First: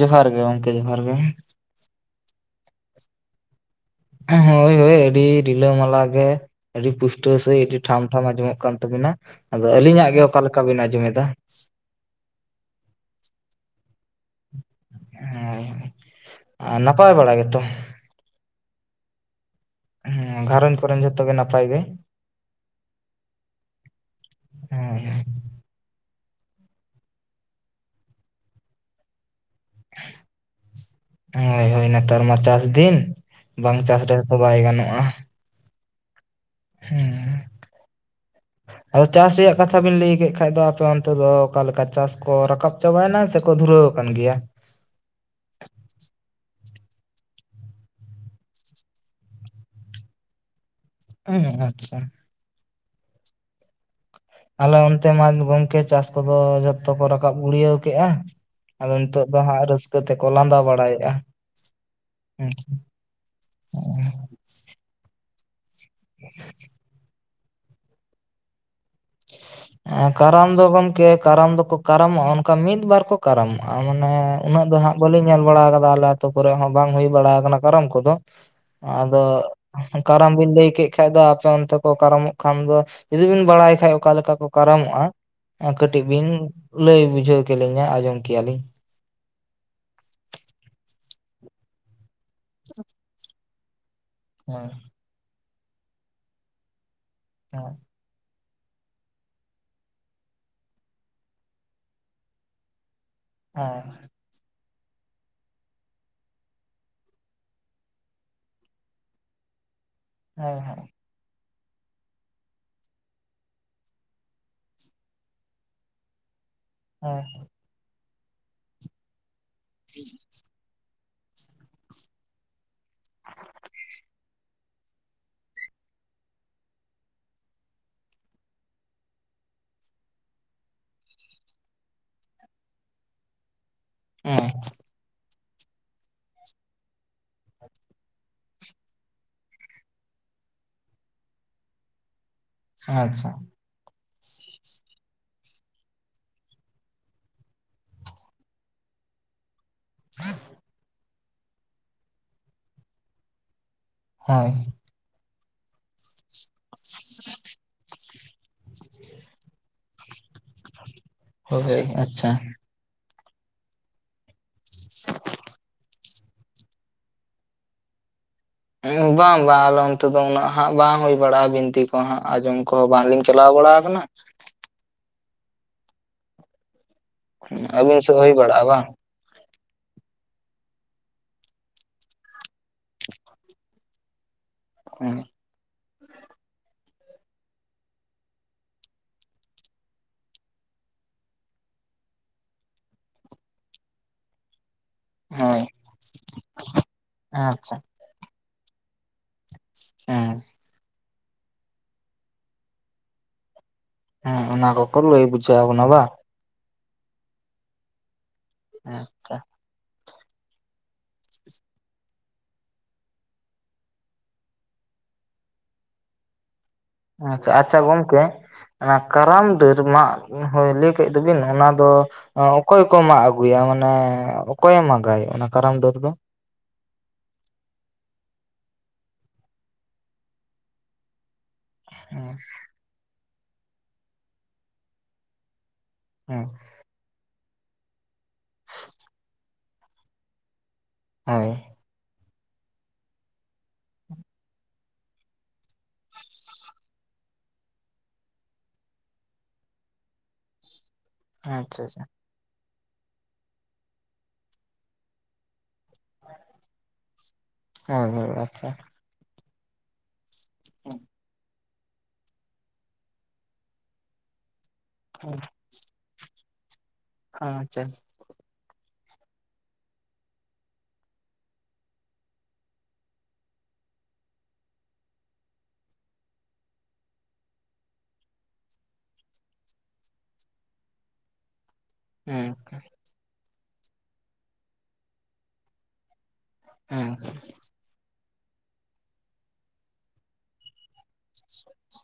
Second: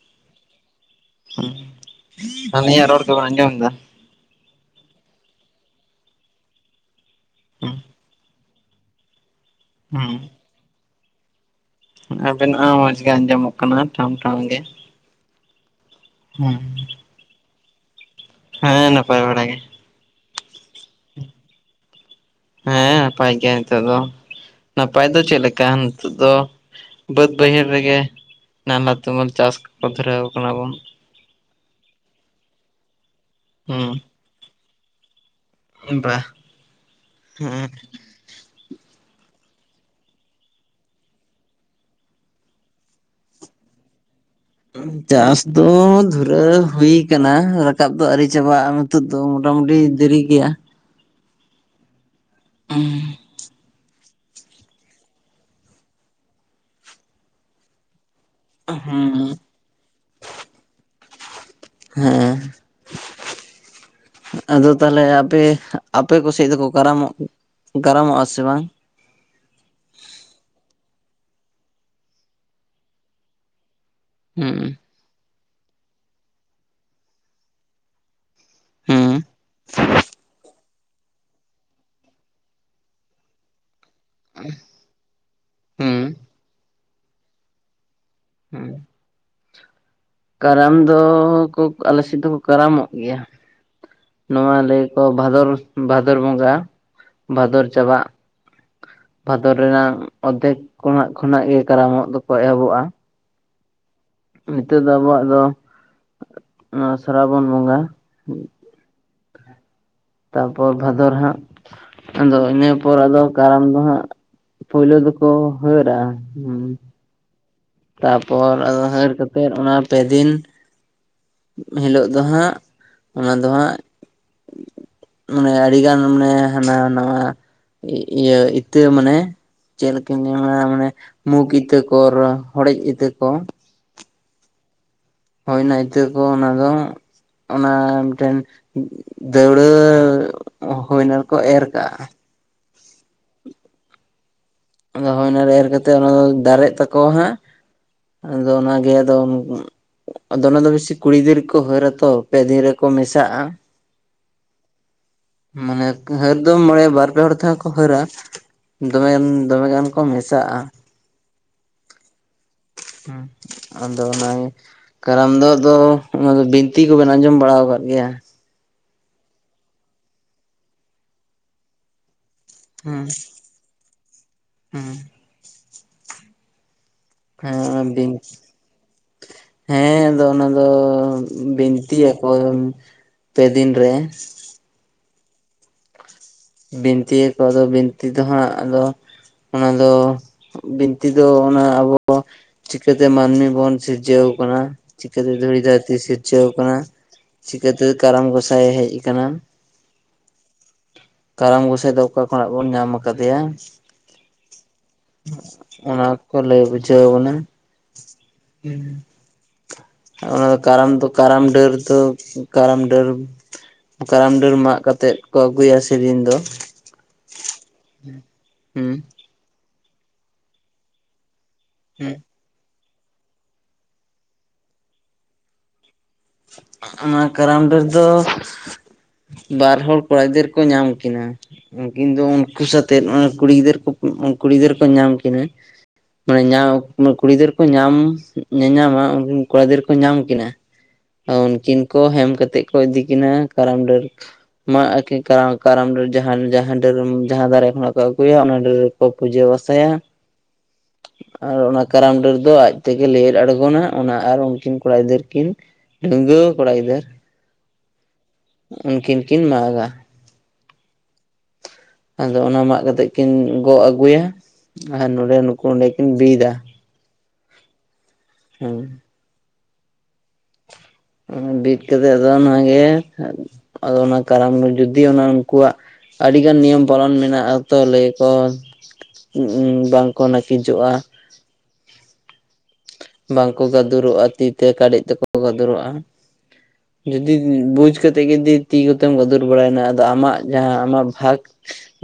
ᱡᱚᱦᱟᱨ ᱜᱮ ᱜᱚᱝᱠᱮ ᱡᱚᱦᱟᱨ ᱜᱮ ᱾ ᱟᱹᱞᱤᱧᱟᱜ ᱨᱚᱲ ᱫᱚᱢ ᱟᱸᱡᱚᱢ ᱫᱟ? ᱦᱳᱭ ᱦᱳᱭ ᱟᱹᱰᱤ ᱨᱤᱞᱟᱹᱢᱟᱞᱟ ᱜᱮ ᱟᱹᱰᱤ ᱯᱩᱥᱴᱟᱹ ᱥᱮ ᱟᱹᱰᱤ ᱴᱷᱟᱢ ᱴᱷᱟᱢ ᱟᱸᱡᱚᱢᱚᱜ ᱠᱟᱱ ᱛᱟᱹᱵᱤᱱᱟ ᱾ ᱟᱫᱚ ᱟᱹᱞᱤᱧᱟᱜ ᱜᱮ ᱚᱠᱟ ᱞᱮᱠᱟ ᱵᱤᱱ ᱟᱸᱡᱚᱢᱮᱫᱟ? ᱟᱵᱮᱱᱟᱜ ᱢᱚᱸᱡᱽ ᱜᱮ ᱟᱸᱡᱚᱢᱚᱜ ᱠᱟᱱᱟ ᱴᱷᱟᱢ ᱴᱷᱟᱢ ᱜᱮ ᱾ ᱦᱮᱸ ᱟᱨ ᱱᱟᱯᱟᱭ ᱵᱟᱲᱟ ᱜᱮᱛᱚ? ᱦᱮᱸ ᱱᱟᱯᱟᱭ ᱵᱟᱲᱟ ᱜᱮ ᱾ ᱦᱮᱸ ᱜᱷᱟᱨᱚᱧᱡᱽ ᱠᱚᱨᱮ ᱡᱷᱚᱛᱚ ᱜᱮ ᱱᱟᱯᱟᱭ ᱜᱮ? ᱦᱮᱸ ᱱᱟᱯᱟᱭ ᱜᱮᱭᱟ ᱱᱤᱛᱚᱜ ᱫᱚ ᱦᱳᱭ ᱱᱟᱯᱟᱭ ᱫᱚ ᱪᱮᱫ ᱞᱮᱠᱟ ᱱᱤᱛᱚᱜ ᱫᱚ ᱵᱟᱹᱫᱽ ᱵᱟᱹᱭᱦᱟᱹᱲ ᱨᱮᱜᱮ ᱱᱟᱞᱦᱟ ᱛᱩᱢᱟᱹᱞ ᱪᱟᱥᱠᱚ ᱫᱷᱩᱨᱟᱹᱣ ᱠᱟᱱᱟ ᱵᱚᱱ ᱾ ᱦᱳᱭ ᱦᱳᱭ ᱱᱮᱛᱟᱨ ᱢᱟ ᱪᱟᱥ ᱫᱤᱱ ᱵᱟᱝ ᱪᱟᱥ ᱨᱮᱛᱚ ᱵᱟᱭ ᱜᱟᱱᱚᱜᱼᱟ ᱾ ᱵᱟᱜ ᱾ ᱦᱮᱸ ᱟᱫᱚ ᱪᱟᱥ ᱨᱮᱭᱟᱜ ᱠᱟᱛᱷᱟ ᱵᱤᱱ ᱞᱟᱹᱭ ᱠᱮᱫ ᱠᱷᱟᱡ ᱫᱚ ᱟᱯᱮ ᱚᱱᱛᱮ ᱫᱚ ᱚᱠᱟᱞᱮᱠᱟ ᱪᱟᱥ ᱠᱚ ᱨᱟᱠᱟᱵᱼ ᱪᱟᱵᱟᱭᱮᱱᱟ ᱥᱮᱠᱚ ᱫᱷᱩᱨᱟᱹᱣ ᱟᱠᱟᱱ ᱜᱮᱭᱟ? ᱪᱟᱥ ᱫᱚ ᱫᱷᱩᱨᱟᱹ ᱦᱩᱭ ᱠᱟᱱᱟ ᱨᱟᱠᱟᱵ ᱫᱚ ᱟᱹᱣᱨᱤ ᱪᱟᱵᱟᱜᱼᱟ ᱱᱤᱛᱚᱜ ᱫᱚ ᱢᱚᱴ ᱢᱩᱴᱚ ᱢᱩᱴᱤ ᱫᱮᱨᱤ ᱜᱮᱭᱟ ᱾ ᱦᱮᱸ ᱟᱪᱪᱷᱟ [inaudible] [unintelligible] ᱟᱞᱮ ᱚᱱᱛᱮ ᱢᱟ ᱜᱚᱢᱠᱮ ᱪᱟᱥ ᱠᱚᱫᱚ ᱡᱷᱚᱛᱚ ᱠᱚ ᱨᱟᱠᱟᱵ ᱜᱩᱲᱭᱟᱹᱣ ᱠᱮᱜᱼᱟ ᱟᱫᱚ ᱱᱤᱛᱚᱜ ᱫᱚ ᱦᱟᱸᱜ ᱨᱟᱹᱥᱠᱟᱹ ᱛᱮᱠᱚ ᱞᱟᱸᱫᱟ ᱵᱟᱲᱟᱭᱮᱜᱼᱟ ᱾ ᱦᱮᱸ ᱟᱫᱚ ᱛᱟᱦᱚᱞᱮ ᱟᱯᱮ ᱟᱯᱮ ᱠᱚ ᱥᱮᱫ ᱫᱚᱠᱚ ᱠᱟᱨᱟᱢᱚᱜ ᱠᱟᱨᱟᱢᱚᱜᱼᱟ ᱥᱮ ᱵᱟᱝ? ᱦᱮᱸ ᱠᱟᱨᱟᱢ ᱫᱚ ᱜᱚᱢᱠᱮ ᱠᱟᱨᱟᱢ ᱫᱚᱠᱚ ᱠᱟᱨᱟᱢᱚᱜᱼᱟ ᱚᱱᱠᱟ ᱢᱤᱫ ᱵᱟᱨ ᱠᱚ ᱠᱟᱨᱟᱢᱚᱜᱼᱟ ᱾ ᱟᱨ ᱢᱟᱱᱮ ᱩᱱᱟᱹᱜ ᱫᱚ ᱦᱩᱸ ᱦᱟᱸᱜ ᱵᱟᱹᱞᱤᱧ ᱧᱮᱞ ᱵᱟᱲᱟ ᱟᱠᱟᱫᱟ ᱟᱞᱮ ᱟᱛ ᱠᱚᱨᱮ ᱦᱚᱸ ᱵᱟᱝ ᱦᱩᱭ ᱵᱟᱲᱟ ᱟᱠᱟᱱᱟ ᱠᱟᱨᱟᱢ ᱠᱚᱫᱚ ᱟᱫᱚ ᱦᱩᱸ ᱠᱟᱨᱟᱢ ᱵᱤᱱ ᱞᱟᱹᱭ ᱠᱮᱫᱼ ᱼᱠᱷᱟᱡ ᱫᱚ ᱟᱯᱮ ᱚᱱᱛᱮ ᱠᱚ ᱠᱟᱨᱟᱢᱚᱜ ᱠᱷᱟᱱ ᱫᱚ ᱡᱩᱫᱤ ᱵᱮᱱ ᱵᱟᱲᱟᱭ ᱠᱷᱟᱡ ᱚᱠᱟ ᱞᱮᱠᱟ ᱠᱚ ᱠᱟᱨᱟᱢᱚᱜᱼᱟ ᱠᱟᱹᱴᱤᱡ ᱦᱩᱸ ᱵᱤᱱ ᱞᱟᱹᱭ ᱵᱩᱡᱷᱟᱹᱣ ᱠᱞᱤᱧᱟ ᱟᱸᱡᱚᱢ ᱠᱮᱭᱟᱞᱤᱧ ᱾ ᱦᱩᱸ ᱠᱟᱨᱟᱢ ᱫᱚ ᱠᱚ ᱟᱞᱮ ᱥᱮᱫ ᱫᱚᱠᱚ ᱠᱟᱨᱟᱢᱚᱜ ᱜᱮᱭᱟ ᱱᱚᱣᱟ ᱦᱮᱸ ᱞᱮ ᱠᱚ ᱵᱷᱟᱫᱚᱨ ᱵᱷᱟᱫᱚᱨ ᱵᱚᱸᱜᱟ ᱵᱷᱟᱫᱚᱨ ᱦᱮᱸ ᱪᱟᱵᱟᱜ ᱵᱷᱟᱫᱚᱨ ᱨᱮᱱᱟᱜ ᱚᱨᱫᱷᱮᱠ ᱠᱚᱱᱟᱜ ᱠᱷᱚᱱᱟᱜ ᱜᱮ ᱠᱟᱨᱟᱢᱚᱜ ᱫᱚᱠᱚ ᱮᱦᱚᱵᱚᱜᱼᱟ ᱾ ᱚ ᱱᱤᱛᱚᱜ ᱫᱚ ᱟᱵᱚᱣᱟᱜ ᱫᱚ ᱥᱨᱟᱵᱚᱱ ᱵᱚᱸᱜᱟ ᱛᱟᱯᱚᱨ ᱦᱮᱸ ᱵᱷᱟᱫᱚᱨ ᱦᱟᱸᱜ ᱟᱫᱚ ᱤᱱᱟᱹ ᱯᱚᱨ ᱟᱫᱚ ᱠᱟᱨᱟᱢ ᱫᱚ ᱦᱟᱸᱜ ᱯᱳᱭᱞᱳ ᱫᱚᱠᱚ ᱦᱟᱹᱨᱟ ᱚ ᱛᱟᱯᱚᱨ ᱟᱫᱚ ᱦᱟᱹᱨ ᱠᱟᱛᱮᱫ ᱚᱱᱟ ᱯᱮᱫᱤᱱ ᱦᱤᱞᱳᱜ ᱫᱚ ᱦᱟᱸᱜ ᱚᱱᱟ ᱫᱚ ᱦᱟᱸᱜ ᱢᱟᱱᱮ ᱟᱹᱰᱤᱜᱟᱱ ᱢᱟᱱᱮ ᱦᱟᱱᱟ ᱱᱟᱣᱟ ᱤᱭᱟᱹ ᱤᱛᱟᱹ ᱢᱟᱱᱮ ᱪᱮᱫ ᱞᱮᱠᱟ ᱧᱟᱢᱟ ᱢᱟᱱᱮ ᱢᱩᱜᱽ ᱤᱛᱟᱹ ᱠᱚ ᱦᱚᱲᱮᱡ ᱤᱛᱟᱹ ᱠᱚ [unintelligible] ᱦᱳᱭ ᱚᱱᱟ ᱤᱛᱟᱹ ᱠᱚ ᱚᱱᱟ ᱫᱚ ᱚᱱᱟ ᱢᱤᱫᱴᱮᱱ ᱫᱟᱹᱣᱲᱟᱹ ᱦᱳᱭ ᱚᱱᱟ ᱠᱚ ᱮᱨ ᱠᱟᱜᱼᱟ ᱟᱪᱪᱷᱟ ᱟᱫᱚ ᱦᱳᱭ ᱚᱱᱟᱨᱮ ᱠᱟᱛᱮ ᱚᱱᱟ ᱫᱚ ᱫᱟᱨᱮᱜ ᱛᱟᱠᱚᱣᱟ ᱦᱟᱸᱜ ᱟᱫᱚ ᱚᱱᱟᱜᱮ ᱟᱫᱚ ᱟᱫᱚ ᱚᱱᱟ ᱫᱚ ᱵᱤᱥᱤ ᱠᱩᱲᱤ ᱜᱤᱫᱽᱨᱟᱹ ᱜᱮᱠᱚ ᱦᱟᱹᱨ ᱟᱛᱚ ᱯᱮ ᱫᱤᱱ ᱨᱮᱠᱚ ᱢᱮᱥᱟᱜᱼᱟ᱾ ᱦᱳᱭ ᱢᱟᱱᱮ ᱦᱟᱹᱨ ᱫᱚ ᱢᱚᱬᱮ ᱵᱟᱨ ᱯᱮ ᱦᱚᱲ ᱛᱮᱦᱚᱸ ᱠᱚ ᱦᱟᱹᱨᱟ ᱫᱚᱢᱮᱟᱱ ᱫᱚᱢᱮᱜᱟᱱ ᱠᱚ ᱢᱮᱥᱟᱜᱼᱟ ᱦᱳᱭ ᱟᱪᱪᱷᱟ ᱦᱩ ᱟᱫᱚ ᱚᱱᱟᱜᱮ ᱠᱟᱨᱟᱢ ᱫᱚ ᱟᱫᱚ ᱚᱱᱟ ᱫᱚ ᱵᱤᱱᱛᱤ ᱠᱚᱵᱮᱱ ᱟᱸᱡᱚᱢ ᱵᱟᱲᱟᱣᱟᱠᱟᱫ ᱜᱮᱭᱟ ᱵᱟᱝ ᱵᱟᱝ ᱟᱞᱮ ᱚᱱᱛᱮ ᱫᱚ ᱩᱱᱟᱹᱜ ᱦᱟᱸᱜ ᱦᱩᱭ ᱵᱟᱲᱟᱜᱼᱟ ᱵᱤᱱᱛᱤ ᱠᱚ᱾ ᱠᱚ ᱦᱟᱸᱜ ᱟᱸᱡᱚᱢ ᱠᱚᱦᱚᱸ ᱦᱩᱸ ᱵᱟᱝᱞᱤᱧ ᱪᱟᱞᱟᱣ ᱵᱟᱲᱟ ᱟᱠᱟᱱᱟ᱾ [unintelligible] ᱦᱮᱸ ᱟᱹᱵᱤᱱ ᱥᱮᱫ ᱵᱤᱱ ᱦᱩᱭ ᱵᱟᱲᱟᱜᱼᱟ ᱵᱟᱝ ᱦᱮᱸ ᱟᱫᱚ ᱚᱱᱟᱫᱚ ᱵᱤᱱᱛᱤᱭᱟᱠᱚ ᱯᱮ ᱫᱤᱱ ᱨᱮ [unintelligible] ᱵᱤᱱᱛᱤᱭᱟᱠᱚ ᱟᱫᱚ ᱵᱤᱱᱛᱤ ᱫᱚ ᱦᱟᱸᱜ ᱟᱫᱚ ᱚᱱᱟ ᱫᱚ ᱵᱤᱱᱛᱤ ᱫᱚ ᱚᱱᱟ ᱟᱵᱚ ᱪᱤᱠᱟᱹᱛᱮ ᱢᱟᱹᱱᱢᱤ ᱵᱚᱱ ᱥᱤᱨᱡᱟᱹᱣ ᱟᱠᱟᱱᱟ ᱪᱤᱠᱟᱹᱛᱮ ᱦᱳᱭ ᱫᱷᱩᱲᱤ ᱫᱷᱟᱹᱨᱛᱤ ᱥᱤᱨᱡᱟᱹᱣ ᱟᱠᱟᱱᱟ ᱟᱪᱪᱷᱟ ᱪᱤᱠᱟᱹᱛᱮ ᱠᱟᱨᱟᱢ ᱜᱚᱸᱥᱟᱭ ᱦᱮᱡ ᱟᱠᱟᱱᱟ ᱦᱮ ᱠᱟᱨᱟᱢ ᱜᱚᱸᱥᱟᱭ ᱫᱚ ᱚᱠᱟ ᱠᱷᱚᱱᱟᱜ ᱵᱚᱱ ᱧᱟᱢ ᱟᱠᱟᱫᱮᱭᱟ᱾ ᱦᱮᱸ ᱚᱱᱟ ᱠᱚᱠᱚ ᱞᱟᱹᱭ ᱵᱩᱡᱷᱟᱹᱣ ᱟᱵᱚ ᱱᱟ ᱵᱟᱝ ᱚᱱᱟ ᱠᱚ ᱞᱟᱹᱭ ᱵᱩᱡᱷᱟᱹᱣ ᱵᱚᱱᱟ [unintelligible] ᱚᱱᱟ ᱫᱚ ᱠᱟᱨᱟᱢ ᱫᱚ ᱠᱟᱨᱟᱢ ᱰᱟᱹᱨ ᱫᱚ ᱠᱟᱨᱟᱢ ᱰᱟᱹᱨ ᱠᱟᱨᱟᱢ ᱰᱟᱹᱨ ᱢᱟᱜ ᱠᱟᱛᱮᱜ ᱠᱚ ᱟᱹᱜᱩᱭᱟ ᱥᱮ ᱫᱤᱱ ᱫᱚ ᱟᱪᱪᱷᱟ ᱟᱪᱪᱷᱟ ᱜᱚᱝᱠᱮ ᱚᱱᱟ ᱦᱩᱸ ᱠᱟᱨᱟᱢ ᱰᱟᱹᱨ ᱢᱟᱜ ᱦᱳᱭ ᱞᱟᱹᱭ ᱠᱮᱫ ᱫᱚ ᱵᱤᱱ ᱚᱱᱟ ᱫᱚ ᱚᱠᱚᱭ ᱠᱚ ᱢᱟᱜ ᱟᱹᱜᱩᱭᱼᱟ ᱢᱟᱱᱮ ᱚᱠᱚᱭᱮ ᱢᱟᱜᱟᱭ ᱚᱱᱟ ᱠᱟᱨᱟᱢ ᱰᱟᱹᱨ ᱫᱚ ᱚᱱᱟ ᱠᱟᱨᱟᱢ ᱰᱟᱹᱨ ᱫᱚ ᱵᱟᱨ ᱦᱚᱲ ᱠᱚᱲᱟ ᱜᱤᱫᱟᱹᱨ ᱠᱚ ᱧᱟᱢ ᱠᱤᱱᱟ ᱩᱱᱠᱤᱱ ᱫᱚ ᱦᱮᱸ ᱩᱱᱠᱩ ᱥᱟᱛᱮᱫ ᱠᱩᱲᱤ ᱜᱤᱫᱟᱹᱨ ᱠᱚ ᱠᱩᱲᱤ ᱜᱤᱫᱟᱹᱨ ᱠᱚ ᱧᱟᱢ ᱠᱤᱱᱟ ᱢᱟᱱᱮ ᱦᱮᱸ ᱧᱟᱢ ᱠᱩᱲᱤ ᱜᱤᱫᱟᱹᱨ ᱠᱚ ᱧᱟᱢ ᱧᱟᱧᱟᱢᱟ ᱩᱱᱠᱤᱱ ᱠᱚᱲᱟ ᱜᱤᱫᱟᱹᱨ ᱠᱚ ᱧᱟᱢ ᱠᱤᱱᱟ᱾ ᱦᱳᱭ ᱩᱱᱠᱤᱱ ᱠᱚ ᱦᱮᱢ ᱠᱟᱛᱮᱜ ᱠᱚ ᱤᱫᱤ ᱠᱤᱱᱟᱹ ᱠᱟᱨᱟᱢ ᱰᱟᱹᱨ ᱢᱟᱜ ᱟᱠᱤᱱ ᱠᱟᱨᱟᱢ ᱠᱟᱨᱟᱢ ᱰᱟᱹᱨ ᱡᱟᱸᱦᱟ ᱰᱟᱹᱨ ᱡᱟᱦᱟᱸ ᱫᱟᱨᱮ ᱠᱷᱚᱱᱟᱜ ᱟᱹᱜᱩᱭᱟ ᱚᱱᱟ ᱰᱟᱹᱨ ᱠᱚ ᱯᱩᱡᱟᱹ ᱯᱟᱥᱟ ᱭᱟ [inaudible] ᱟᱨ ᱟᱪᱪᱷᱟ ᱚᱱᱟ ᱟᱪᱪᱷᱟ ᱠᱟᱨᱟᱢ ᱰᱟᱹᱨ ᱫᱚ ᱟᱡ ᱛᱮᱜᱮ ᱞᱮᱣᱮᱫ ᱟᱲᱜᱳ ᱱᱟ ᱚᱱᱟ ᱟᱨ ᱩᱱᱠᱤᱱ ᱠᱚᱲᱟ ᱜᱤᱫᱟᱹᱨ ᱠᱤᱱ ᱰᱟᱹᱝᱣᱟᱹ ᱠᱚᱲᱟ ᱜᱤᱫᱟᱹᱨ [unintelligible] ᱩᱱᱠᱤᱱ ᱠᱤᱱ ᱢᱟᱜ-ᱟ [unintelligible] ᱟᱫᱚ ᱚᱱᱟ ᱢᱟᱜ ᱠᱟᱛᱮᱜ ᱠᱤᱱ ᱜᱚᱜ ᱟᱹᱜᱩᱭᱼᱟ ᱟᱨ ᱱᱚᱰᱮ ᱱᱩᱠᱩ ᱚᱸᱰᱮ ᱠᱤᱱ ᱵᱤᱫᱟ ᱟᱪᱪᱷᱟ ᱦᱮᱸ ᱵᱤᱫ ᱠᱟᱛᱮᱜ ᱟᱫᱚ ᱚᱱᱟ ᱜᱮ ᱟᱫᱚ ᱚᱱᱟ ᱠᱟᱨᱟᱢ ᱡᱩᱫᱤ ᱚᱱᱟ ᱩᱱᱠᱩᱣᱟᱜ ᱟᱹᱰᱤ ᱜᱟᱱ ᱱᱤᱭᱚᱢ ᱯᱟᱞᱚᱱ ᱢᱮᱱᱟᱜᱼᱟ ᱛᱚ ᱞᱟᱹᱭ ᱟᱠᱚ ᱵᱟᱝ ᱠᱚ ᱱᱟᱹᱠᱤᱡᱚᱜᱼᱟ ᱦᱮᱸ ᱵᱟᱝ ᱠᱚ ᱜᱟᱫᱩᱨᱚᱜᱼᱟ ᱛᱤ ᱛᱮ ᱠᱟᱹᱰᱮᱡ ᱛᱮᱠᱚ ᱜᱟᱫᱩᱨᱚᱜᱼᱟ ᱦᱮᱸ ᱡᱩᱫᱤ ᱵᱩᱡᱽ ᱠᱟᱛᱮᱫ ᱜᱮ ᱛᱤ ᱠᱚᱛᱮᱢ ᱜᱟᱫᱩᱨ ᱵᱟᱲᱟᱭ ᱮᱱᱟ ᱟᱫᱚ ᱟᱢᱟᱜ ᱡᱟᱸᱦᱟ ᱟᱢᱟᱜ ᱵᱷᱟᱜᱽ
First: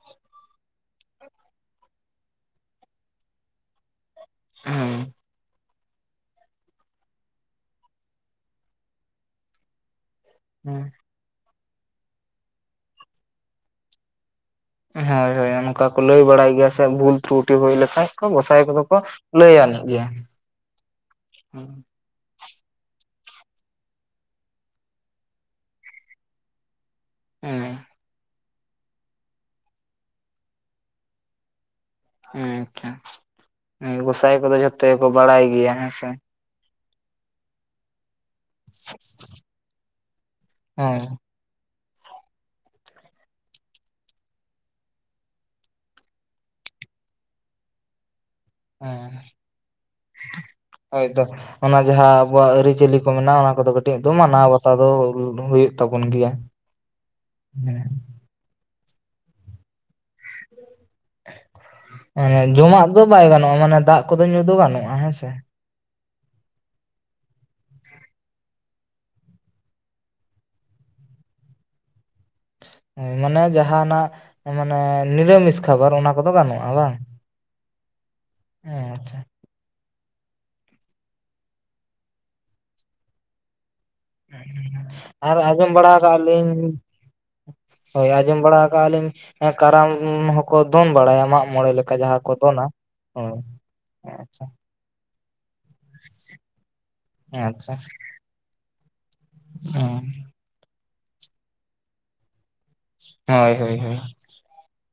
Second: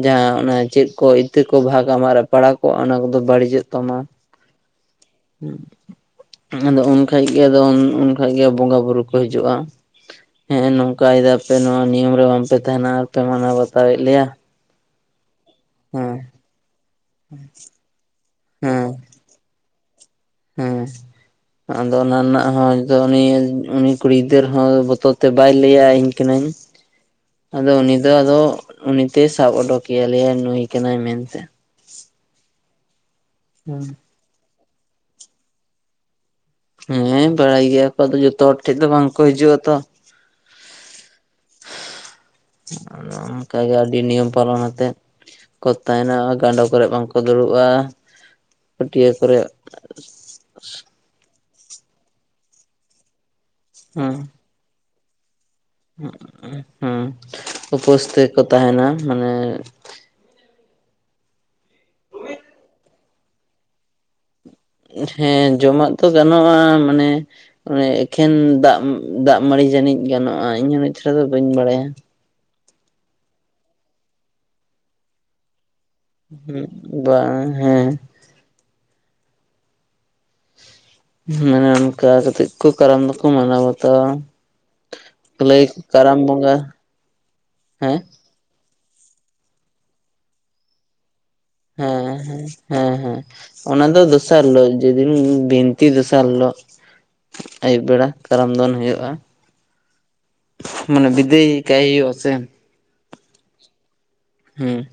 ᱡᱟᱸᱦᱟ ᱚᱱᱟ ᱪᱮᱫ ᱠᱚ ᱤᱛᱟᱹ ᱠᱚ ᱵᱷᱟᱜᱽ ᱟᱢᱟᱜ ᱨᱮ ᱯᱟᱲᱟᱣ ᱠᱚᱜᱼᱟ ᱚᱱᱟ ᱠᱚᱫᱚ ᱵᱟᱹᱲᱤ‌ᱡᱚᱜ ᱛᱟᱢᱟ ᱦᱮᱸ [unintelligible] ᱟᱫᱚ ᱩᱱ ᱠᱷᱟᱡ ᱜᱮ ᱟᱫᱚ ᱩᱱ ᱠᱷᱟᱡ ᱜᱮ ᱵᱚᱸᱜᱟ ᱵᱩᱨᱩ ᱠᱚ ᱦᱤᱡᱩᱜᱼᱟ ᱦᱮᱸ ᱱᱚᱝᱠᱟᱭ ᱮᱫᱟ ᱯᱮ ᱱᱚᱣᱟ ᱱᱤᱭᱚᱢ ᱨᱮ ᱵᱟᱝ ᱯᱮ ᱛᱟᱦᱮᱱᱟ ᱵᱟᱝ ᱯᱮ ᱢᱟᱱᱟᱣ ᱵᱟᱛᱟᱣ ᱮᱫ ᱞᱮᱭᱟ ᱦᱳᱭ ᱦᱳᱭ ᱚᱱᱠᱟ ᱠᱚ ᱞᱟᱹᱭ ᱦᱮᱸ ᱵᱟᱲᱟᱭ ᱜᱮᱭᱟ ᱥᱮ ᱵᱷᱩᱞ ᱛᱨᱩᱴᱤ ᱦᱩᱭ ᱞᱮᱠᱷᱟᱡ ᱜᱚᱸᱥᱟᱭ ᱠᱚᱫᱚ ᱠᱚ ᱦᱮᱸ ᱞᱟᱹᱭ ᱟᱹᱱᱤᱡ ᱜᱮᱭᱟ ᱦᱮᱸ ᱟᱫᱚ ᱚᱱᱟ ᱨᱮᱱᱟᱜ ᱦᱚᱸ ᱩᱱᱤ ᱩᱱᱤ ᱠᱩᱲᱤ ᱜᱤᱫᱟᱹᱨ ᱦᱚᱸ ᱵᱚᱛᱚᱨ ᱛᱮ ᱵᱟᱭ ᱞᱟᱹᱭ-ᱟ ᱤᱧ ᱠᱟᱹᱱᱟᱹᱧ [unintelligible] ᱟᱫᱚ ᱩᱱᱤ ᱫᱚ ᱟᱫᱚ ᱩᱱᱤ ᱛᱮ ᱥᱟᱵ ᱳᱰᱳᱠ ᱮᱭᱟᱭ ᱞᱟᱹᱭᱟᱭ ᱱᱩᱭ ᱠᱟᱱᱟᱭ ᱢᱮᱱ ᱛᱮ ᱟᱪᱪᱷᱟ ᱜᱚᱸᱥᱟᱭ ᱠᱚᱫᱚ ᱡᱷᱚᱛᱚ ᱜᱮ ᱠᱚ ᱵᱟᱲᱟᱭ ᱜᱮᱭᱟ ᱦᱮᱸ ᱥᱮ ᱦᱮᱸ ᱵᱟᱲᱟᱭ ᱜᱮᱭᱟ ᱠᱚ ᱟᱫᱚ ᱡᱚᱛᱚ ᱦᱚᱲ ᱴᱷᱮᱡ ᱫᱚ ᱵᱟᱝ ᱠᱚ ᱦᱤᱡᱩᱜᱼᱟ ᱛᱚ [unintelligible] ᱚᱱᱮ ᱚᱱᱠᱟ ᱜᱮ ᱟᱹᱰᱤ ᱱᱤᱭᱚᱢ ᱯᱟᱞᱚᱱ ᱟᱛᱮᱫ ᱠᱚ ᱛᱟᱦᱮᱱᱟ ᱜᱟᱸᱰᱳ ᱠᱚᱨᱮ ᱵᱟᱝ ᱠᱚ ᱫᱩᱲᱩᱵᱼᱟ ᱯᱟᱹᱴᱭᱟᱹ ᱦᱮᱸ ᱠᱚᱨᱮ ᱦᱳᱭ ᱛᱚ ᱚᱱᱟ ᱡᱟᱸᱦᱟ ᱟᱵᱚᱣᱟᱜ ᱟᱹᱨᱤ ᱪᱟᱹᱞᱤ ᱠᱚ ᱢᱮᱱᱟᱜᱼᱟ ᱚᱱᱟ ᱠᱚᱫᱚ ᱠᱟᱹᱴᱤᱡ ᱫᱚ ᱦᱮᱸ ᱢᱟᱱᱟᱣ ᱵᱟᱛᱟᱣ ᱫᱚ ᱦᱳᱭᱳᱜ ᱦᱮᱸ ᱩᱯᱟᱹᱥ ᱛᱮ ᱠᱚ ᱛᱟᱦᱮᱱᱟ ᱢᱟᱱᱮ ᱢᱟᱱᱮ ᱡᱚᱢᱟᱜ ᱫᱚ ᱵᱟᱭ ᱜᱟᱱᱚᱜᱼᱟ ᱢᱟᱱᱮ ᱫᱟᱜ ᱠᱚᱫᱚ ᱧᱩ ᱫᱚ ᱜᱟᱱᱚᱜᱼᱟ ᱦᱮᱸᱥᱮ ᱦᱮᱸ ᱡᱚᱢᱟᱜ ᱛᱚ ᱜᱟᱱᱚᱜᱼᱟ ᱢᱟᱱᱮ ᱚᱱᱮ ᱮᱠᱷᱮᱱ ᱫᱟᱜ ᱫᱟᱜ ᱢᱟᱹᱲᱤ ᱡᱟᱹᱱᱤᱡ ᱜᱟᱱᱚᱜᱼᱟ ᱤᱧᱦᱚ ᱩᱱᱟᱹᱝ ᱪᱮᱨᱦᱟ ᱫᱚ ᱵᱟᱹᱧ ᱵᱟᱲᱟᱭᱟ ᱢᱟᱱᱮ ᱡᱟᱦᱟᱱᱟᱜ ᱢᱟᱱᱮ ᱱᱤᱨᱟᱢᱤᱥ ᱠᱷᱟᱵᱟᱨ ᱚᱱᱟ ᱠᱚᱫᱚ ᱜᱟᱱᱚᱜᱼᱟ ᱵᱟᱝ ᱵᱟ ᱦᱮᱸ ᱦᱮᱸ ᱟᱪᱪᱷᱟ ᱢᱟᱱᱮ ᱚᱱᱠᱟ ᱠᱟᱛᱮᱜ ᱠᱚ ᱠᱟᱨᱟᱢ ᱫᱚᱠᱚ ᱢᱟᱱᱟᱣ ᱵᱟᱛᱟᱣᱟ ᱟᱨ ᱞᱟᱹᱭ ᱟᱸᱡᱚᱢ ᱵᱟᱲᱟ ᱠᱟᱨᱟᱢ ᱟᱠᱟᱜᱼᱟ ᱞᱤᱧ ᱵᱚᱸᱜᱟ ᱦᱮᱸ ᱦᱳᱭ ᱟᱸᱡᱚᱢ ᱵᱟᱲᱟ ᱟᱠᱟᱜᱼᱟ ᱞᱤᱧ ᱠᱟᱨᱟᱢ ᱦᱚᱸᱠᱚ ᱫᱚᱱ ᱵᱟᱲᱟᱭᱟ ᱢᱚᱬᱮ ᱞᱮᱠᱟ ᱦᱮᱸ ᱡᱟᱦᱟᱸ ᱠᱚ ᱦᱮᱸ ᱫᱚᱱᱟ ᱦᱮᱸ ᱦᱮᱸ ᱦᱳᱭ ᱚᱱᱟ ᱫᱚ ᱫᱚᱥᱟᱨ ᱟᱪᱪᱷᱟ ᱦᱤᱞᱳᱜ ᱡᱮᱫᱤᱱ ᱵᱤᱱ ᱛᱤ ᱫᱚᱥᱟᱨ ᱦᱤᱞᱳᱜ ᱟᱪᱪᱷᱟ ᱟᱹᱭᱩᱵ ᱵᱮᱲᱟ ᱠᱟᱨᱟᱢ ᱫᱚᱱ ᱦᱳᱭᱳᱜᱼᱟ ᱢᱟᱱᱮ ᱵᱤᱫᱟᱹᱭ ᱠᱟᱭ ᱦᱳᱭᱳᱜ-ᱟ ᱥᱮ ᱦᱳᱭ ᱦᱳᱭ ᱦᱳᱭ ᱦᱮᱸ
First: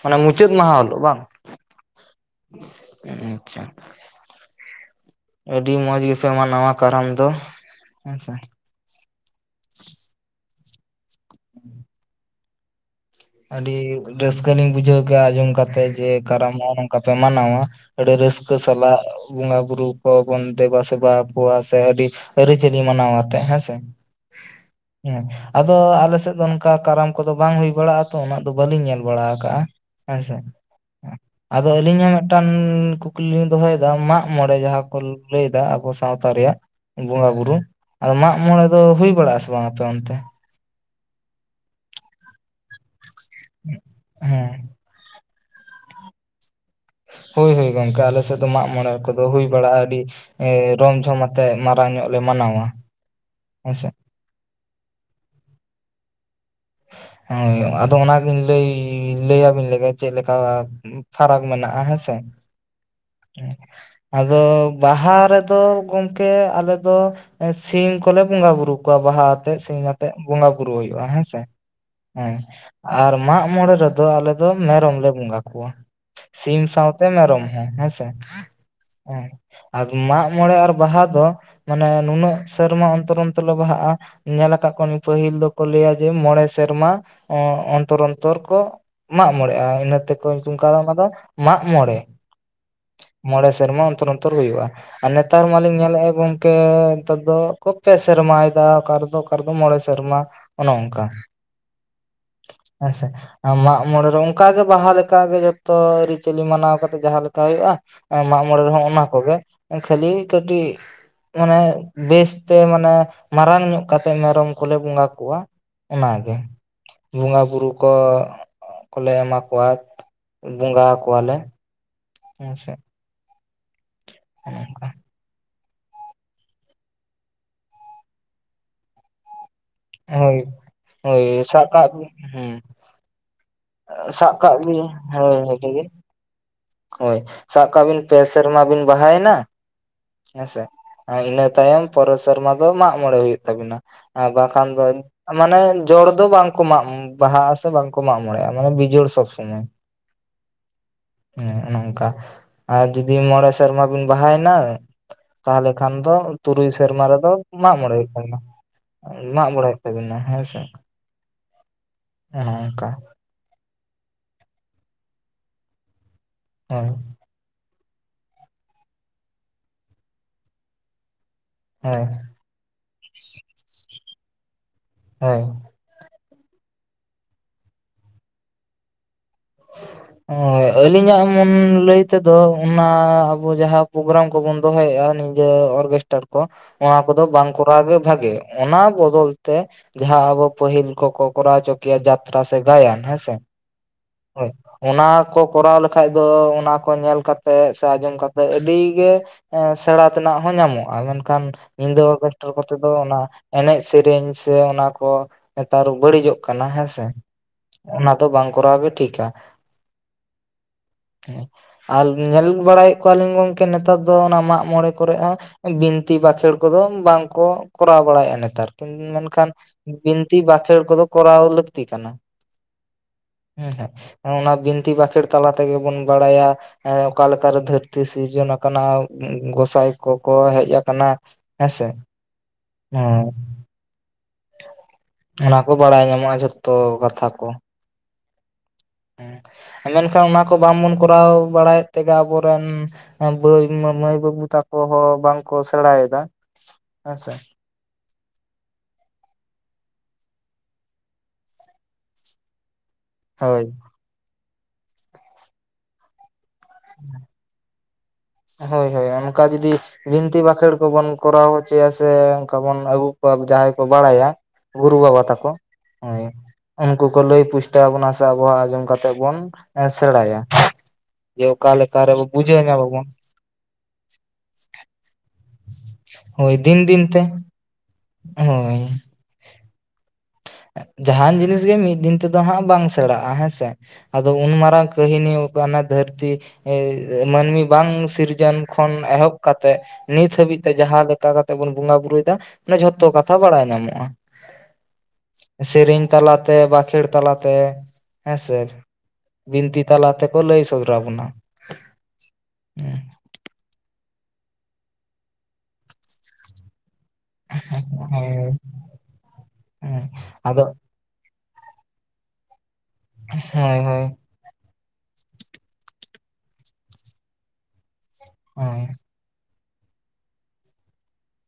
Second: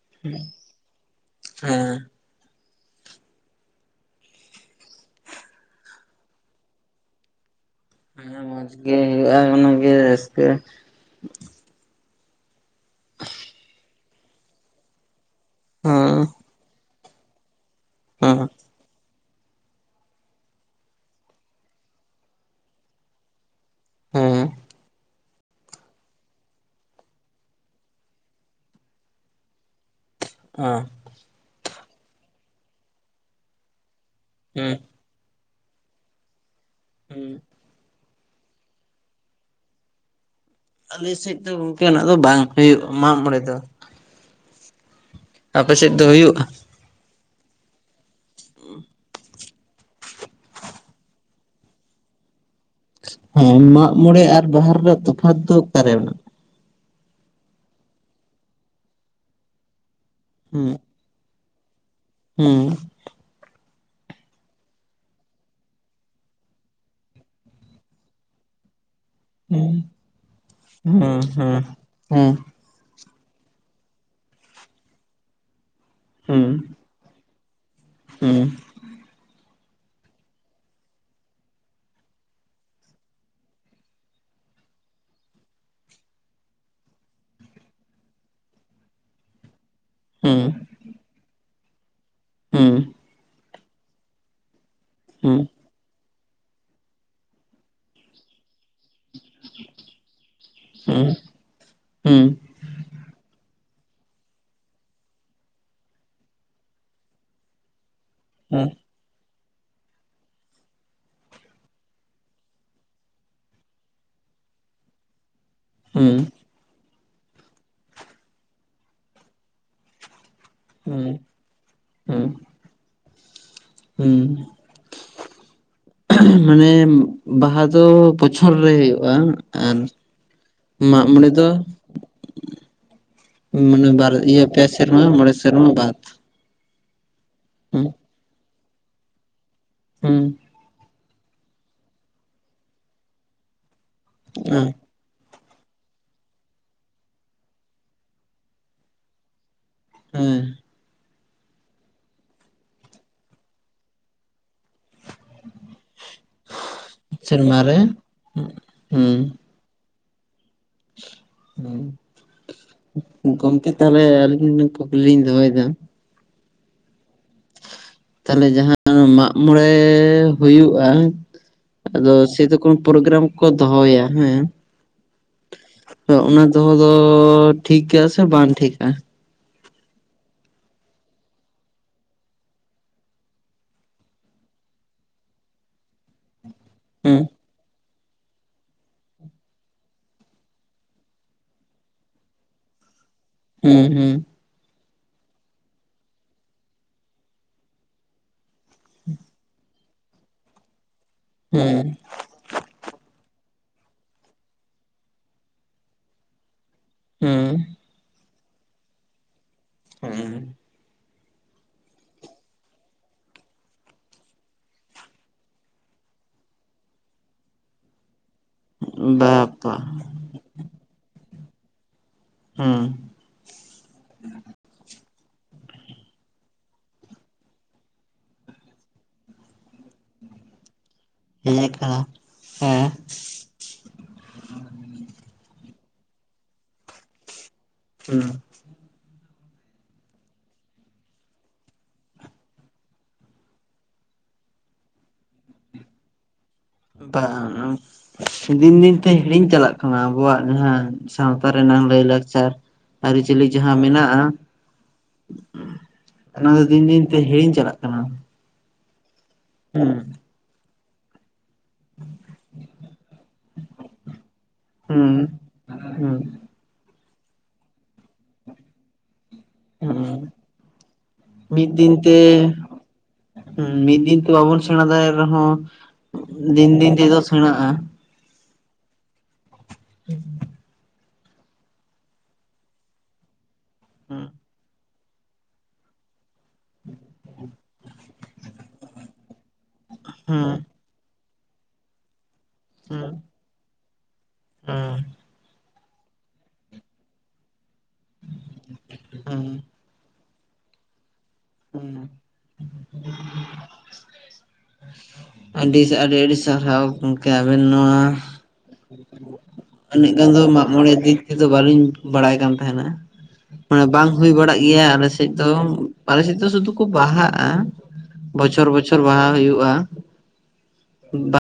ᱢᱟᱱᱮ ᱢᱩᱪᱟᱹᱫ ᱢᱟᱦᱟ ᱦᱤᱞᱳᱜ ᱵᱟᱝ ᱦᱮᱸ ᱟᱪᱪᱷᱟ ᱟᱹᱰᱤ ᱢᱚᱸᱡᱽ ᱜᱮᱯᱮ ᱢᱟᱱᱟᱣᱟ ᱠᱟᱨᱟᱢ ᱫᱚ ᱦᱮᱸᱥᱮ ᱦᱮᱸ ᱢᱚᱡᱽ ᱜᱮ ᱦᱳᱭᱳᱜᱼᱟ ᱚᱱᱟ ᱜᱮ ᱨᱟᱹᱥᱠᱟᱹ ᱟᱹᱰᱤ ᱨᱟᱹᱥᱠᱟᱹ ᱞᱤᱧ ᱵᱩᱡᱷᱟᱹᱣ ᱠᱮᱜᱼᱟ ᱟᱸᱡᱚᱢ ᱠᱟᱛᱮᱫ ᱡᱮ ᱦᱮᱸ ᱠᱟᱨᱟᱢ ᱦᱚᱸ ᱱᱚᱝᱠᱟ ᱯᱮ ᱢᱟᱱᱟᱣᱟ ᱟᱹᱰᱤ ᱦᱮᱸ ᱦᱮᱸ ᱨᱟᱹᱥᱠᱟᱹ ᱥᱟᱞᱟᱜ ᱵᱚᱸᱜᱟ ᱵᱩᱨᱩ ᱠᱚᱵᱚᱱ ᱫᱮᱵᱟ ᱥᱮᱵᱟ ᱠᱚᱣᱟ ᱥᱮ ᱟᱹᱰᱤ ᱟᱹᱨᱤᱪᱟᱹᱞᱤ ᱢᱟᱱᱟᱣ ᱟᱛᱮ ᱦᱮᱸ ᱥᱮ ᱦᱮᱸ ᱦᱮᱸ ᱦᱮᱸ ᱦᱮᱸ ᱟᱫᱚ ᱟᱞᱮ ᱥᱮᱫ ᱫᱚ ᱱᱚᱝᱠᱟ ᱠᱟᱨᱟᱢ ᱠᱚᱫᱚ ᱵᱟᱝ ᱦᱩᱭ ᱵᱟᱲᱟᱜᱼᱟ ᱛᱚ ᱩᱱᱟᱹ ᱫᱚ ᱵᱟᱹᱞᱤᱧ ᱧᱮᱞ ᱵᱟᱲᱟ ᱠᱟᱜᱼᱟ ᱦᱮᱸᱥᱮ ᱟᱫᱚ ᱟᱹᱞᱤᱧ ᱦᱚᱸ ᱢᱤᱫᱴᱟᱝ ᱠᱩᱠᱞᱤ ᱞᱤᱧ ᱫᱚᱦᱚᱭᱫᱟ ᱢᱟᱜ ᱢᱚᱬᱮ ᱡᱟᱦᱟᱸ ᱠᱚ ᱞᱟᱹᱭᱫᱟ ᱟᱵᱚ ᱥᱟᱶᱛᱟ ᱨᱮᱭᱟᱜ ᱵᱚᱸᱜᱟ ᱵᱩᱨᱩ ᱟᱫᱚ ᱢᱟᱜ ᱢᱚᱬᱮ ᱫᱚ ᱦᱩᱭ ᱵᱟᱲᱟᱜ ᱟᱥᱮ ᱵᱟᱝ ᱟᱯᱮ ᱚᱱᱛᱮ ᱟᱞᱮ ᱥᱮᱫ ᱫᱚ ᱜᱚᱢᱠᱮ ᱩᱱᱟᱹᱜ ᱫᱚ ᱵᱟᱝ ᱦᱳᱭᱳᱜ ᱢᱟᱜ ᱢᱚᱬᱮ ᱫᱚ ᱦᱮᱸ ᱟᱯᱮ ᱥᱮᱫ ᱫᱚ ᱦᱳᱭᱳᱜᱼᱟ ᱦᱳᱭ ᱦᱳᱭ ᱜᱚᱢᱠᱮ ᱟᱞᱮ ᱥᱮᱫ ᱫᱚ ᱢᱟᱜ ᱢᱚᱬᱮ ᱠᱚᱫᱚ ᱦᱩᱭ ᱵᱟᱲᱟᱜᱼᱟ ᱟᱹᱰᱤ ᱮ ᱨᱚᱢ ᱡᱷᱚᱢ ᱟᱛᱮᱜ ᱢᱟᱨᱟᱝ ᱧᱚᱜ ᱞᱮ ᱢᱟᱱᱟᱣᱟ ᱦᱮᱸ ᱦᱮᱸᱥᱮ ᱢᱟᱜ ᱢᱚᱬᱮ ᱟᱨ ᱵᱟᱦᱟ ᱨᱮᱭᱟᱜ ᱛᱚᱯᱷᱟᱛ ᱫᱚ ᱚᱠᱟᱨᱮ ᱢᱮᱱᱟᱜᱼᱟ ᱦᱳᱭ ᱟᱫᱚ ᱚᱱᱟᱜᱤᱧ ᱞᱟᱹᱭ, ᱞᱟᱹᱭ ᱟᱹᱵᱤᱱ ᱞᱮᱜᱮ ᱪᱮᱫ ᱞᱮᱠᱟ ᱯᱷᱟᱨᱟᱠ ᱢᱮᱱᱟᱜᱼᱟ ᱦᱮᱸᱥᱮ ᱦᱮᱸ ᱟᱫᱚ ᱵᱟᱦᱟ ᱨᱮᱫᱚ ᱜᱚᱢᱠᱮ ᱟᱞᱮ ᱫᱚ ᱥᱤᱢ ᱠᱚᱞᱮ ᱵᱚᱸᱜᱟ ᱵᱩᱨᱩ ᱠᱚᱣᱟ ᱵᱟᱦᱟ ᱛᱮᱜ ᱥᱤᱧ ᱟᱛᱮᱜ ᱵᱚᱸᱜᱟ ᱵᱩᱨᱩ ᱦᱩᱭᱩᱜᱼᱟ ᱦᱮᱸᱥᱮ ᱦᱮᱸ ᱟᱨ ᱢᱟᱜ ᱢᱚᱬᱮ ᱨᱮᱫᱚ ᱟᱞᱮ ᱫᱚ ᱢᱮᱨᱚᱢ ᱞᱮ ᱵᱚᱸᱜᱟ ᱠᱚᱣᱟ ᱥᱤᱢ ᱥᱟᱶ ᱛᱮ ᱢᱮᱨᱚᱢ ᱦᱚᱸ ᱦᱮᱸᱥᱮ ᱦᱮᱸ ᱟᱨ ᱢᱟᱜ ᱢᱚᱬᱮ ᱟᱨ ᱵᱟᱦᱟ ᱫᱚ ᱢᱟᱱᱮ ᱱᱩᱱᱟᱹᱜ ᱥᱮᱨᱢᱟ ᱚᱱᱛᱚᱨ ᱚᱱᱛᱚᱨ ᱞᱮ ᱵᱟᱦᱟᱜᱼᱟ ᱧᱮᱞ ᱟᱠᱟᱫ ᱠᱚᱣᱟᱞᱤᱧ ᱯᱟᱹᱦᱤᱞ ᱫᱚᱠᱚ ᱞᱟᱹᱭᱟ ᱡᱮ ᱢᱚᱬᱮ ᱥᱮᱨᱢᱟ ᱚᱱᱛᱚᱨ ᱚᱱᱛᱚᱨ ᱠᱚ ᱢᱟᱜ ᱢᱚᱬᱮᱜᱼᱟ ᱤᱱᱟᱹ ᱛᱮᱠᱚ ᱧᱩᱛᱩᱢ ᱠᱟᱣᱫᱟ ᱚᱱᱟ ᱫᱚ ᱢᱟᱜ ᱢᱚᱬᱮ ᱦᱩ ᱢᱚᱬᱮ ᱥᱮᱨᱢᱟ ᱚᱱᱛᱚᱨ ᱚᱱᱛᱚᱨ ᱦᱳᱭᱳᱜᱼᱟ ᱟᱨ ᱱᱮᱛᱟᱨ ᱢᱟᱞᱤᱧ ᱧᱮᱞᱮᱜᱼᱟ [unintelligible] ᱠᱮ, ᱱᱮᱛᱟᱨ ᱫᱚ-ᱠᱚ [unintelligible] ᱥᱮᱨᱢᱟᱭ ᱫᱟ ᱚᱠᱟ ᱨᱮᱫᱚ ᱚᱠᱟ ᱨᱮᱫᱚ ᱢᱚᱬᱮ ᱥᱮᱨᱢᱟ ᱚᱱᱮ ᱚᱱᱠᱟ ᱦᱩ ᱦᱮᱸᱥᱮ ᱢᱟᱜ ᱢᱚᱬᱮ ᱨᱮ ᱚᱱᱠᱟ ᱜᱮ ᱵᱟᱦᱟ ᱞᱮᱠᱟ ᱜᱮ ᱡᱚᱛᱚ ᱟᱹᱨᱤᱪᱟᱹᱞᱤ ᱢᱟᱱᱟᱣ ᱠᱟᱛᱮ ᱡᱟᱦᱟᱸ [unintelligible] ᱠᱟ, ᱦᱳᱭᱳᱜᱼᱟ, ᱢᱟᱜ ᱢᱚᱬᱮ ᱨᱮᱦᱚᱸ ᱚᱱᱟ ᱠᱚᱜᱮ ᱠᱷᱟᱹᱞᱤ ᱠᱟᱹᱴᱤᱡ ᱢᱟᱱᱮ ᱵᱮᱥᱛᱮ ᱢᱟᱱᱮ ᱢᱟᱨᱟᱝ ᱧᱚᱜ ᱠᱟᱛᱮᱜ ᱢᱮᱨᱚᱢ ᱠᱚᱞᱮ ᱵᱚᱸᱜᱟ ᱠᱚᱣᱟ ᱚᱱᱟᱜᱮ ᱵᱚᱸᱜᱟᱼᱵᱩᱨᱩ ᱠᱚ ᱠᱚᱞᱮ ᱮᱢᱟ ᱠᱚᱣᱟ ᱵᱚᱸᱜᱟ ᱟᱠᱚᱣᱟᱞᱮ ᱦᱮᱸ ᱥᱮ ᱦᱩᱸ ᱢᱟᱱᱮ ᱵᱟᱦᱟ ᱫᱚ ᱵᱚᱪᱷᱚᱨ ᱨᱮ ᱦᱩᱭᱩᱜᱼᱟ ᱟᱨ ᱦᱚᱭ ᱢᱟᱜ ᱢᱚᱬᱮ ᱫᱚ [unintelligible] ᱢᱟᱱᱮ ᱵᱟᱨ ᱤᱭᱟᱹ ᱯᱮ ᱥᱮᱨᱢᱟ ᱢᱚᱬᱮ ᱥᱮᱨᱢᱟ ᱵᱟᱫᱽ ᱦᱚᱭ ᱥᱟᱵ ᱠᱟᱜ ᱵᱤᱱ ᱯᱮ ᱥᱮᱨᱢᱟ ᱵᱤᱱ ᱵᱟᱦᱟ ᱮᱱᱟ ᱦᱩᱸ ᱦᱮᱸ ᱥᱮ ᱤᱱᱟᱹ ᱛᱟᱭᱚᱢ ᱯᱚᱨᱮ ᱥᱮᱨᱢᱟ ᱫᱚ ᱢᱟᱜ ᱢᱚᱬᱮ ᱦᱩᱭᱩᱜ ᱛᱟᱹᱵᱤᱱᱟ ᱟᱨ ᱵᱟᱝ ᱠᱷᱟᱱ ᱟᱸ, ᱫᱚ ᱢᱟᱱᱮ ᱡᱚᱲ ᱫᱚ ᱵᱟᱝ ᱠᱚ ᱢᱟᱜ ᱵᱟᱦᱟᱜᱼᱟ ᱥᱮ ᱵᱟᱝ ᱠᱚ ᱢᱟᱜ ᱢᱚᱬᱮᱜᱼᱟ ᱢᱟᱱᱮ ᱵᱤᱡᱚᱲ ᱥᱚᱵᱽ ᱥᱚᱢᱚᱭ ᱦᱩᱸ ᱦᱩᱸ ᱚᱱᱮ ᱚᱱᱠᱟ ᱟᱨ ᱡᱩᱫᱤ ᱢᱚᱬᱮ ᱥᱮᱨᱢᱟ ᱵᱤᱱ ᱵᱟᱦᱟ ᱮᱱᱟ ᱛᱟᱦᱚᱞᱮ ᱠᱷᱟᱱ ᱫᱚ ᱛᱩᱨᱩᱭ ᱥᱮᱨᱢᱟ ᱨᱮᱫᱚ ᱥᱮᱨᱢᱟ ᱢᱟᱜ ᱨᱮ ᱢᱚᱬᱮ ᱦᱩᱭᱩᱜ ᱛᱟᱹᱵᱤᱱᱟ ᱢᱟᱜ ᱢᱚᱬᱮ ᱛᱟᱹᱵᱤᱱᱟ ᱦᱮᱸ ᱥᱮ [inaudible] ᱚᱱᱮ ᱚᱱᱠᱟ ᱜᱚᱝᱠᱮ ᱛᱟᱦᱚᱞᱮ ᱟᱹᱞᱤᱧ ᱠᱩᱠᱞᱤ ᱞᱤᱧ ᱫᱚᱦᱚ ᱮᱫᱟ [inaudible] ᱛᱟᱦᱚᱞᱮ ᱡᱟᱦᱟᱸ ᱢᱟᱜ ᱢᱚᱬᱮ ᱦᱩᱭᱩᱜᱼᱟ ᱦᱳᱭ ᱟᱫᱚ ᱥᱮ ᱫᱚ ᱠᱚ ᱯᱨᱳᱜᱨᱟᱢ ᱠᱚ ᱫᱚᱦᱚᱭᱟ ᱦᱮᱸ ᱦᱚᱭ ᱚᱱᱟ ᱫᱚᱦᱚ ᱫᱚ ᱴᱷᱤᱠ ᱜᱮᱭᱟ ᱥᱮ ᱵᱟᱝ ᱴᱷᱤᱠᱟ [inaudible] ᱟᱹᱞᱤᱧ ᱟᱜ ᱢᱚᱱ ᱞᱟᱹᱭ ᱛᱮᱫᱚ ᱚᱱᱟ ᱟᱵᱚ ᱡᱟᱦᱟᱸ ᱯᱨᱳᱜᱨᱟᱢ ᱠᱚ ᱵᱚᱱ ᱫᱚᱦᱚᱭᱮᱫᱼᱟ ᱱᱤᱡᱮ ᱚᱨᱜᱮᱥᱴᱟᱹᱨ ᱠᱚ ᱚᱱᱟ ᱦᱩᱸ ᱠᱚᱫᱚ ᱵᱟᱝ ᱠᱚᱨᱟᱣ ᱜᱮ ᱵᱷᱟᱜᱮ ᱚᱱᱟ ᱵᱚᱫᱚᱞ ᱛᱮ ᱡᱟᱦᱟᱸ ᱟᱵᱚ ᱯᱟᱹᱦᱤᱞ ᱠᱚ-ᱠᱚ ᱠᱚᱨᱟᱣ ᱚᱪᱚ ᱠᱮᱭᱟ ᱡᱟᱛᱨᱟ ᱥᱮ ᱜᱟᱭᱟᱱ ᱦᱮᱸ ᱥᱮ ᱦᱩᱸ ᱦᱩᱸ ᱦᱚᱭ ᱚᱱᱟ ᱠᱚ ᱠᱚᱨᱟᱣ ᱞᱮ ᱠᱷᱟᱡ ᱫᱚ ᱚᱱᱟ ᱠᱚ ᱧᱮᱞ ᱠᱟᱛᱮ ᱥᱮ ᱟᱸᱡᱚᱢ ᱠᱟᱛᱮ ᱟᱹᱰᱤ ᱜᱮ ᱥᱮᱬᱟ ᱛᱮᱱᱟᱜ ᱦᱚᱸ ᱧᱟᱢᱚᱜᱼᱟ ᱢᱮᱱ ᱠᱷᱟᱱ ᱦᱩᱸ ᱧᱤᱫᱟᱹ ᱠᱚᱛᱮ ᱫᱚ ᱚᱱᱟ ᱮᱱᱮᱡ ᱥᱮᱨᱮᱧ ᱥᱮ ᱚᱱᱟ ᱠᱚ ᱱᱮᱛᱟᱨ ᱵᱟᱹᱲᱤᱡᱚᱜ ᱠᱟᱱᱟ ᱦᱮᱸ ᱥᱮ ᱦᱩᱸ ᱚᱱᱟ ᱫᱚ ᱵᱟᱝ ᱠᱚᱨᱟᱣ ᱜᱮ ᱴᱷᱤᱠᱟ [unintelligible] ᱦᱮᱸ ᱟᱨ ᱧᱮᱞ ᱵᱟᱲᱟᱭᱮᱫ ᱠᱚᱣᱟ ᱞᱤᱧ ᱜᱚᱝᱠᱮ ᱱᱮᱛᱟᱨ ᱫᱚ ᱚᱱᱟ ᱢᱟᱜ ᱢᱚᱬᱮ ᱠᱚᱨᱮ ᱦᱚᱸ ᱵᱤᱱᱛᱤ ᱵᱟᱠᱷᱮᱬ ᱠᱚ ᱫᱚ ᱵᱟᱝ ᱠᱚ ᱠᱚᱨᱟᱣ ᱵᱟᱲᱟᱭᱮᱜᱼᱟ ᱱᱮᱛᱟᱨ ᱢᱮᱱᱠᱷᱟᱱ ᱵᱟᱯᱟ ᱵᱤᱱ ᱵᱤᱱᱛᱤ ᱵᱟᱠᱷᱮᱬ ᱠᱚᱫᱚ ᱠᱚᱨᱟᱣ ᱞᱟᱹᱠᱛᱤ ᱠᱟᱱᱟ ᱦᱩᱸ ᱦᱩᱸ ᱦᱮᱸ ᱚᱱᱟ ᱵᱤᱱᱛᱤ ᱵᱟᱠᱷᱮᱬ ᱛᱟᱞᱟ ᱛᱮᱜᱮ ᱵᱚᱱ ᱵᱟᱲᱟᱭᱟ ᱦᱮᱸ ᱚᱠᱟ ᱞᱮᱠᱟ ᱨᱮ ᱫᱷᱟᱹᱨᱛᱤ ᱥᱤᱨᱡᱚᱱ ᱟᱠᱟᱱᱟ ᱜᱚᱸᱥᱟᱭ ᱠᱚᱠᱚ ᱦᱮᱡ ᱟᱠᱟᱱᱟ ᱦᱮᱡ ᱦᱮᱸ ᱥᱮ ᱟᱠᱟᱱᱟ [unintelligible] ᱚᱱᱟ ᱠᱚ ᱵᱟᱲᱟᱭ ᱧᱟᱢᱚᱜᱼᱟ ᱡᱚᱛᱚ ᱠᱟᱛᱷᱟ ᱠᱚ [unintelligible] ᱦᱮᱸ ᱢᱮᱱ ᱠᱷᱟᱱ ᱚᱱᱟ ᱠᱚ ᱵᱟᱝ ᱵᱚᱱ ᱠᱚᱨᱟᱣ ᱵᱟᱲᱟ ᱮᱫ ᱛᱮ ᱜᱮ ᱟᱵᱚ ᱨᱮᱱ ᱫᱟᱹᱭ ᱢᱟᱹᱭ ᱵᱟᱹᱵᱩ ᱛᱟᱠᱚ ᱦᱚᱸ ᱵᱟᱝ ᱠᱚ ᱥᱮᱬᱟ ᱮᱫᱟ ᱵᱟᱝ [inaudible] ᱫᱤᱱ ᱫᱤᱱ ᱛᱮ ᱦᱤᱲᱤᱧ ᱪᱟᱞᱟᱜ ᱠᱟᱱᱟ ᱟᱵᱚᱣᱟᱜ ᱡᱟᱦᱟᱸ ᱥᱟᱶᱛᱟ ᱨᱮᱱᱟᱜ ᱞᱟᱹᱭ ᱞᱟᱠᱪᱟᱨ᱾ ᱟᱹᱨᱤ ᱪᱟᱞᱤ ᱦᱳᱭ ᱡᱟᱦᱟᱸ ᱢᱮᱱᱟᱜᱼᱟ᱾ ᱚᱱᱟ ᱫᱚ ᱫᱤᱱ ᱫᱤᱱ ᱛᱮ ᱦᱤᱲᱤᱧ ᱪᱟᱞᱟᱜ ᱠᱟᱱᱟ᱾ ᱦᱚᱭ ᱦᱚᱭ ᱚᱱᱠᱟ ᱡᱩᱫᱤ ᱦᱩᱸ ᱵᱤᱱᱛᱤ ᱵᱟᱠᱷᱮᱬ ᱠᱚ ᱵᱚᱱ ᱠᱚᱨᱟᱣ ᱦᱚᱪᱚᱣᱟ ᱥᱮ ᱚᱱᱠᱟ ᱵᱚᱱ ᱟᱹᱜᱩ ᱠᱚᱣᱟ ᱡᱟᱦᱟᱸᱭ ᱠᱚ ᱵᱟᱲᱟᱭᱟ ᱜᱩᱨᱩ ᱦᱩᱸ ᱵᱟᱵᱟ ᱛᱟᱠᱚ ᱦᱩᱸ ᱩᱱᱠᱩ ᱠᱚ ᱞᱟᱹᱭ ᱯᱩᱥᱴᱟᱹᱣ ᱟᱵᱚᱱᱟ ᱥᱮ ᱟᱵᱚ ᱦᱚᱸ ᱟᱸᱡᱚᱢ ᱠᱟᱛᱮᱜ ᱵᱚᱱ ᱦᱩᱸ ᱥᱮᱲᱟᱭᱟ ᱡᱮ ᱚᱠᱟ ᱢᱤᱫ ᱫᱤᱱ ᱞᱮᱠᱟ ᱨᱮ ᱛᱮ ᱵᱩᱡᱷᱟᱹᱣ ᱧᱟᱢᱟ ᱵᱚᱱ ᱢᱤᱫ ᱫᱤᱱ ᱛᱮ ᱵᱟᱵᱚᱱ ᱥᱮᱸᱬᱟ ᱫᱟᱲᱮ ᱟᱜ ᱨᱮᱦᱚᱸ ᱫᱤᱱ ᱫᱤᱱ ᱛᱮᱫᱚ ᱥᱮᱸᱲᱟᱜᱼᱟ᱾ [unintelligible] [inaudible] ᱡᱟᱦᱟᱱ ᱡᱤᱱᱤᱥ ᱜᱮ ᱢᱤᱫ ᱫᱤᱱ ᱛᱮᱫᱚ ᱦᱟᱸᱜ ᱵᱟᱝ ᱥᱮᱬᱟᱜᱼᱟ ᱦᱮᱸᱥᱮ ᱦᱩᱸ ᱟᱫᱚ ᱩᱱ ᱢᱟᱨᱟᱝ᱾ ᱠᱟᱹᱦᱤᱱᱤ ᱳ ᱠᱟᱱᱟ ᱫᱷᱟᱹᱨᱛᱤ ᱢᱟᱹᱱᱢᱤ ᱵᱟᱝ ᱥᱤᱨᱡᱚᱱ ᱠᱷᱚᱱ ᱮᱦᱚᱵ ᱠᱟᱛᱮᱜ ᱱᱤᱛ ᱦᱟᱹᱵᱤᱡ ᱛᱮ ᱡᱟᱦᱟᱸ ᱞᱮᱠᱟ ᱠᱟᱛᱮᱜ ᱵᱚᱱ ᱵᱚᱸᱜᱟ ᱵᱩᱨᱩ ᱭᱮᱫᱟ ᱡᱷᱚᱛᱚ ᱠᱟᱛᱷᱟ ᱵᱟᱲᱟᱭ ᱧᱟᱢᱚᱜᱼᱟ᱾ ᱦᱩᱸ [inaudible] ᱥᱮᱨᱮᱧ ᱛᱟᱞᱟ ᱛᱮ ᱵᱟᱸᱠᱷᱮᱲ ᱛᱟᱞᱟ ᱛᱮ ᱦᱮᱸ ᱥᱮ ᱦᱩᱸ ᱵᱤᱱᱛᱤ ᱛᱟᱦᱚᱞᱮ ᱟᱯᱮ ᱯᱮ ᱞᱟᱹᱭ ᱥᱚᱫᱚᱨᱟ ᱵᱚᱱᱟ [inaudible] ᱟᱹᱰᱤ ᱥᱮ ᱟᱹᱰᱤ ᱟᱹᱰᱤ ᱥᱟᱨᱦᱟᱣ ᱜᱚᱢᱠᱮ ᱟᱵᱤᱱ ᱱᱚᱣᱟ ᱦᱳᱭ ᱦᱮᱸ ᱩᱱᱟᱹᱜ ᱜᱟᱱ ᱫᱚ ᱟᱫᱚ ᱢᱟᱜᱢᱚᱬᱮ ᱫᱤᱠ ᱛᱮᱫᱚ ᱵᱟᱹᱞᱤᱧ ᱵᱟᱲᱟᱭ ᱠᱟᱱ ᱛᱟᱦᱮᱸᱱᱟ᱾ ᱦᱳᱭ ᱦᱳᱭ ᱵᱟᱝ ᱦᱩᱭ ᱵᱟᱲᱟᱜ ᱜᱮᱭᱟ ᱟᱞᱮ ᱥᱮᱫ ᱫᱚ ᱟᱞᱮ ᱥᱮᱫ ᱫᱚ ᱥᱩᱫᱩ ᱠᱚ ᱵᱟᱦᱟᱜᱼᱟ᱾ ᱵᱚᱪᱷᱚᱨ ᱦᱳᱭ ᱵᱚᱪᱷᱚᱨ ᱵᱟᱦᱟ ᱦᱩᱭᱩᱜᱼᱟ [inaudible]